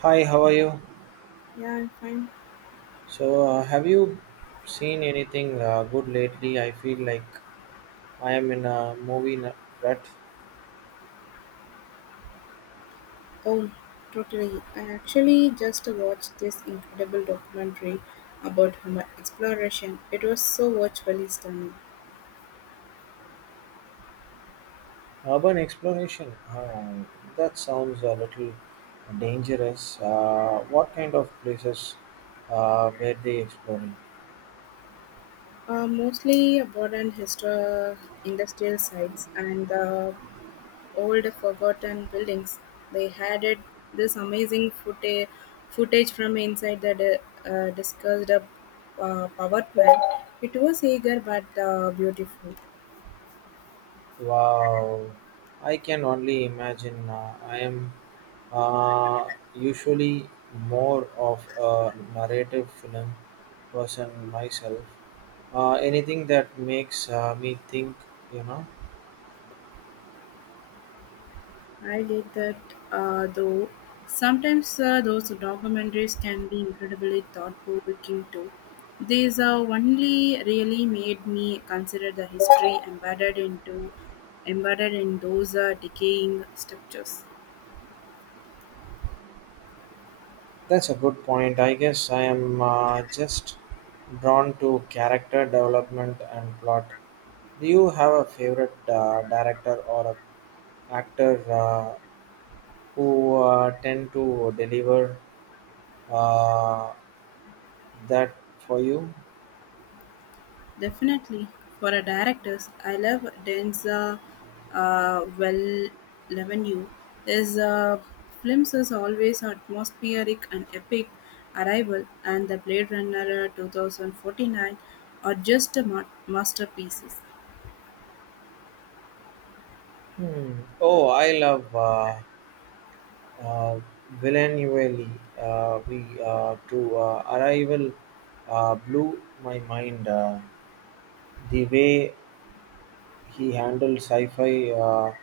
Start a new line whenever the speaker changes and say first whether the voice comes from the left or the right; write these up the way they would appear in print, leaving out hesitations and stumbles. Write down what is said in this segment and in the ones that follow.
right: Hi, how are you?
left: Yeah, I'm fine.
right: So have you seen anything good lately? I feel like I am in a movie rut.
left: Oh, totally. I actually just watched this incredible documentary about Homer exploration. It was so virtually stunning.
right: Urban exploration. That sounds a little dangerous. What kind of places were they exploring?
left: Mostly about an industrial sites and the old forgotten buildings. They had it, this amazing footage, footage from inside the discussed power plant. It was eager but beautiful.
right: Wow, I can only imagine. I am usually more of a narrative film person myself. Anything that makes me think, you know.
left: I get that, though. Sometimes those documentaries can be incredibly thought-provoking too. These only really made me consider the history embedded in those decaying structures.
right: That's a good point. I guess I am just drawn to character development and plot. Do you have a favorite director or a actor who tend to deliver uh, that for you?
left: Definitely, for a director's, I love Denza uh, Well Levenue. His films is always atmospheric and epic. Arrival and the Blade Runner 2049 are just masterpieces.
right: Hmm. Oh, I love uh, Villeneuve. We to Arrival blew my mind. The way he handled sci-fi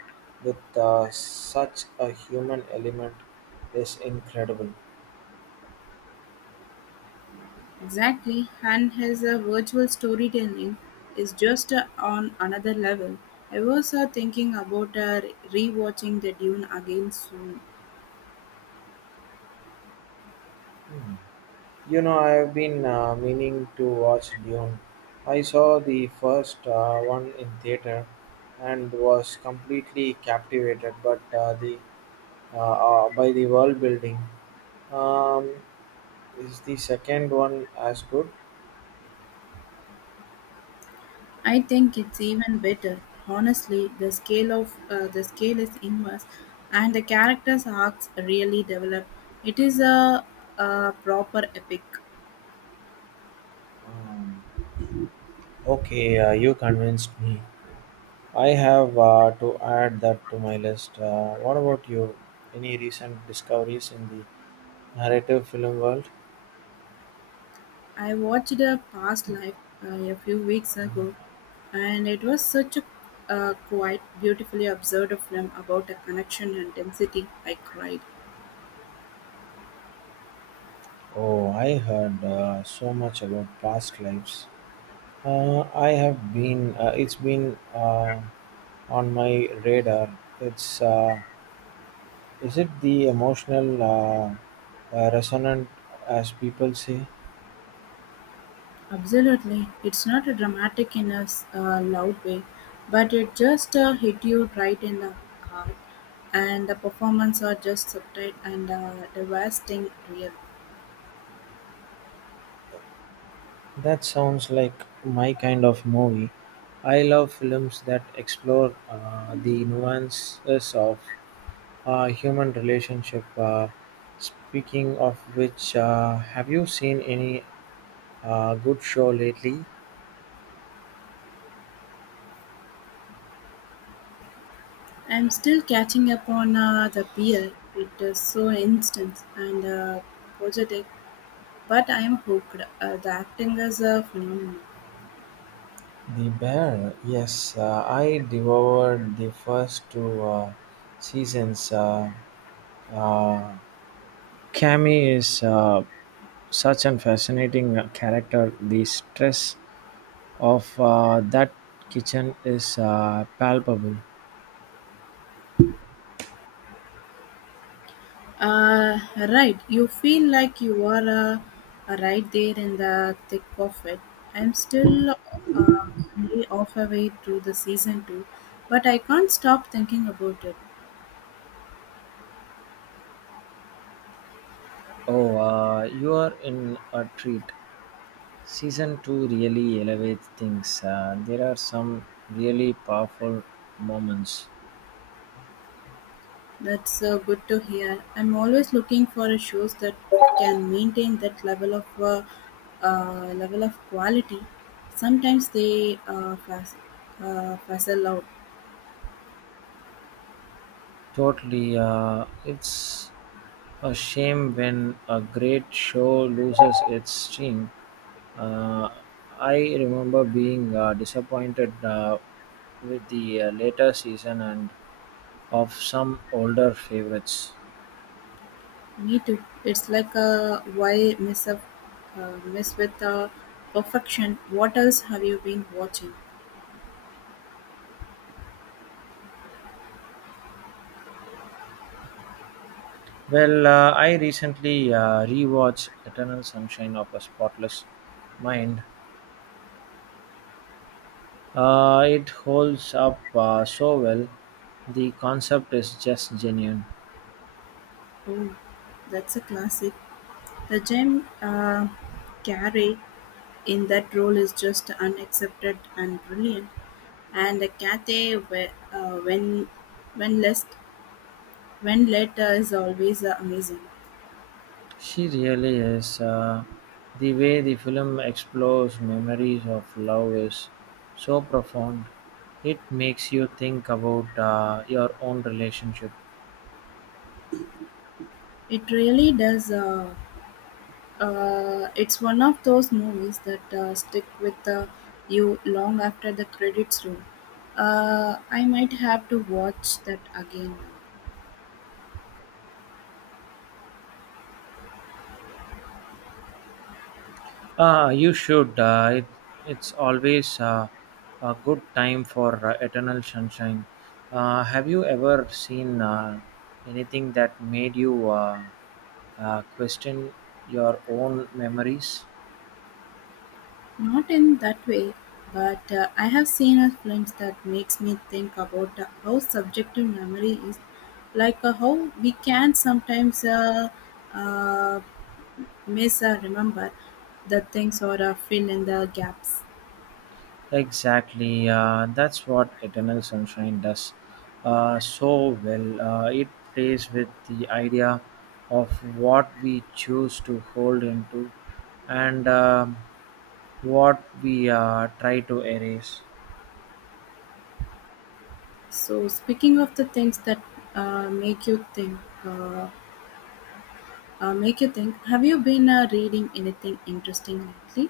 right: with such a human element is incredible.
left: Exactly, and his virtual storytelling is just on another level. I was thinking about rewatching the Dune again soon.
right: Hmm. You know, I have been meaning to watch Dune. I saw the first one in theater and was completely captivated, but the uh, by the world building. Um, is the second one as good?
left: I think it's even better. Honestly, the scale is immense, and the characters' arcs really develop. It is a, a proper epic.
right: Um, Okay, you convinced me. I have to add that to my list. What about you? Any recent discoveries in the narrative film world?
left: I watched a past life a few weeks ago, and it was such a quite beautifully observed film about a connection and density. I cried.
right: Oh, I heard so much about past lives. I have been. It's been on my radar. It's. Is it the emotional resonant, as people say?
left: Absolutely. It's not a dramatic in a loud way, but it just hit you right in the heart, and the performance are just subtle and devastating real.
right: That sounds like my kind of movie. I love films that explore the nuances of human relationship. Speaking of which, have you seen any good show lately?
left: I'm still catching up on the beer. It is so instant and positive, but I'm hooked. The acting is a phenomenon.
right: The Bear, yes, I devoured the first two seasons. Uh, Cammy is such a fascinating character. The stress of that kitchen is palpable.
left: Uh, right, you feel like you are right there in the thick of it. I'm still only half way through the season two, but I can't stop thinking about it.
right: Oh, you are in a treat. Season 2 really elevates things. There are some really powerful moments.
left: That's good to hear. I'm always looking for a shows that can maintain that level of quality. Sometimes they fizzle out.
right: Totally. It's a shame when a great show loses its stream. Uh, I remember being disappointed with the later season and of some older favorites.
left: Me too. It's like a mess with perfection. What else have you been watching?
right: Well, I recently rewatched Eternal Sunshine of a Spotless Mind. It holds up so well. The concept is just genuine.
left: Oh, that's a classic. The Jim Carrey in that role is just unaccepted and brilliant. And the when less when later is always amazing.
right: She really is. The way the film explores memories of love is so profound. It makes you think about your own relationship.
left: It really does. It's one of those movies that stick with you long after the credits roll. I might have to watch that again now.
right: You should. It, it's always a good time for Eternal Sunshine. Have you ever seen anything that made you question your own memories?
left: Not in that way, but I have seen a films that makes me think about how subjective memory is, like how we can sometimes uh, miss or remember the things or fill in the gaps.
right: Exactly. That's what Eternal Sunshine does so well. It plays with the idea of what we choose to hold into and what we try to erase.
left: So speaking of the things that uh, make you think. Uh, make you think. Have you been reading anything interesting lately?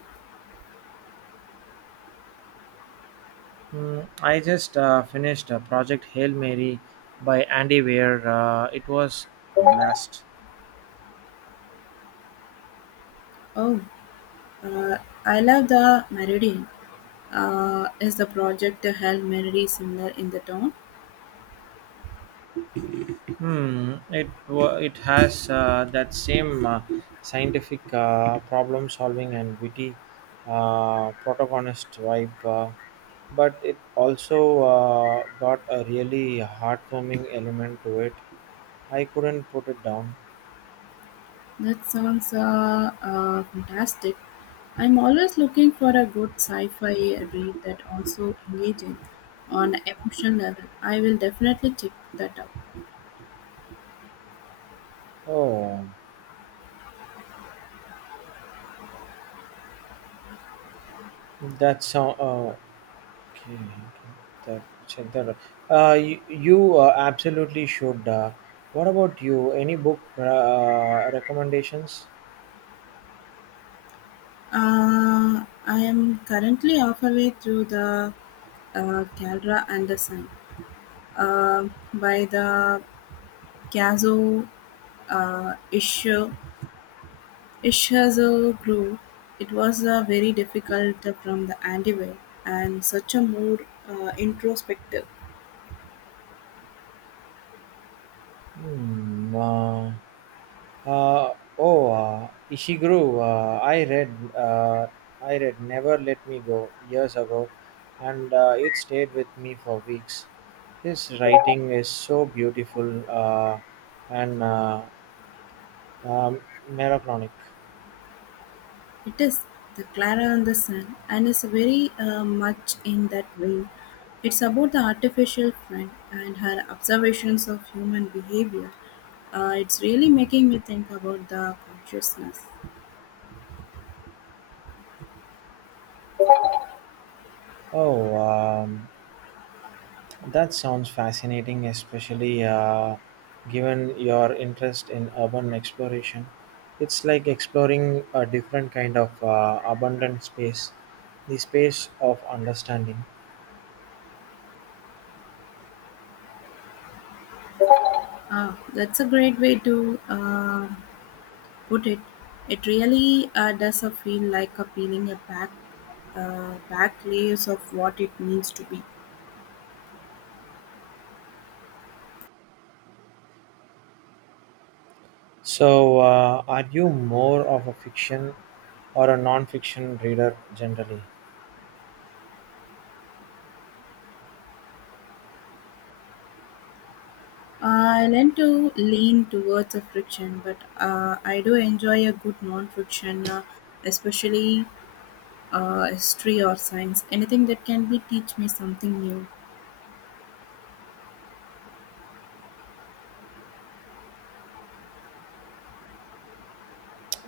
right: I just finished Project Hail Mary by Andy Weir. It was a blast.
left: Oh, uh, I love the Meridian. Is the project to help Mary similar in the town?
right: Hmm, it wa- it has that same scientific problem solving and witty protagonist vibe, but it also got a really heartwarming element to it. I couldn't put it down.
left: That sounds fantastic. I'm always looking for a good sci-fi read that also engaging on an emotional level. I will definitely check that out.
right: Oh, that's so. Okay, okay. That, check that out. You absolutely should. What about you? Any book recommendations?
left: I am currently halfway through the Caldera and the Sun, uh, by the Kazuo uh, Ishu- Ishizu group. It was very difficult from the anyway and such a more introspective.
right: Hmm, uh, oh, Ishiguro. I read "Never Let Me Go" years ago, and it stayed with me for weeks. His writing is so beautiful and um, melancholic.
left: It is the Clara and the Sun and is very much in that vein. It's about the artificial friend and her observations of human behavior. It's really making me think about the consciousness.
right: Oh, that sounds fascinating, especially given your interest in urban exploration. It's like exploring a different kind of abundant space, the space of understanding.
left: Ah, that's a great way to Would it? It really does feel like a peeling a back, back layers of what it means to be.
right: So, are you more of a fiction or a non fiction reader generally?
left: I tend to lean towards a friction, but I do enjoy a good non-friction, especially history or science. Anything that can be teach me something new.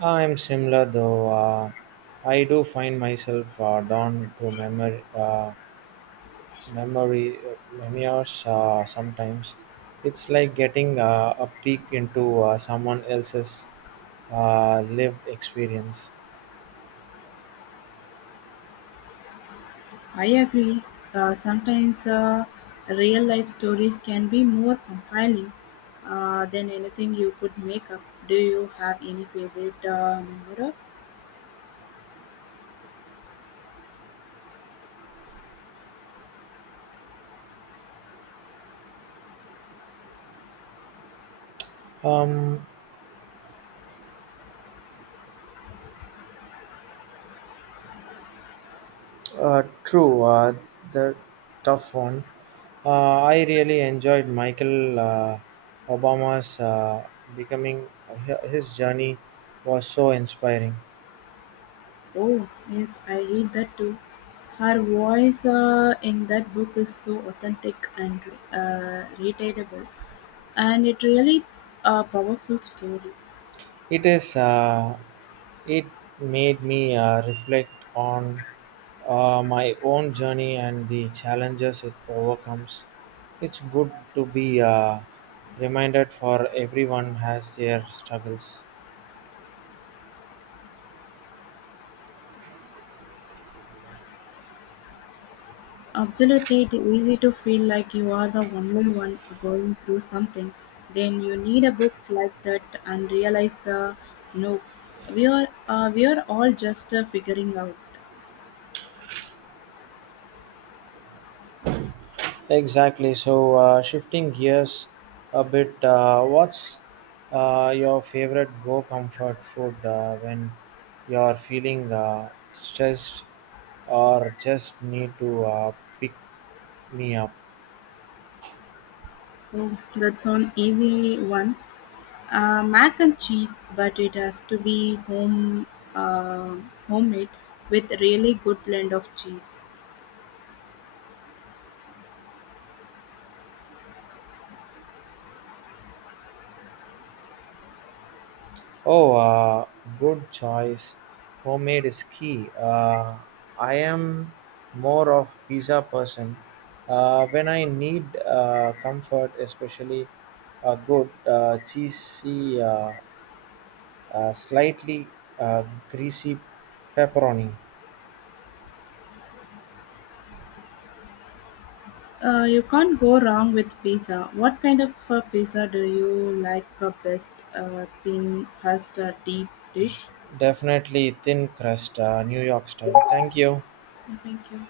right: I'm similar though. I do find myself drawn to memoir, memory memoirs sometimes it's like getting a peek into someone else's lived experience
left: I agree. Sometimes real life stories can be more compelling than anything you could make up. Do you have any favorite memoir?
right: um true the tough one I really enjoyed michael obama's becoming his journey was so inspiring.
left: Oh, yes, I read that too. Her voice in that book is so authentic and relatable, and it really a powerful story.
right: It is. It made me reflect on my own journey and the challenges it overcomes. It's good to be reminded for everyone has their struggles.
left: Absolutely, it's easy to feel like you are the only one going through something. Then you need a book like that and realize, no, we are all just figuring out.
right: Exactly. So, shifting gears a bit, what's your favorite go comfort food when you're feeling stressed or just need to pick me up?
left: Oh, that's an easy one. Mac and cheese, but it has to be uh, homemade with really good blend of cheese.
right: Oh, good choice. Homemade is key. I am more of pizza person. When I need comfort, especially a good cheesy slightly uh, greasy pepperoni.
left: You can't go wrong with pizza. What kind of pizza do you like best? Thin, crust, or deep dish?
right: Definitely thin crust, New York style. Thank you.
left: Thank you.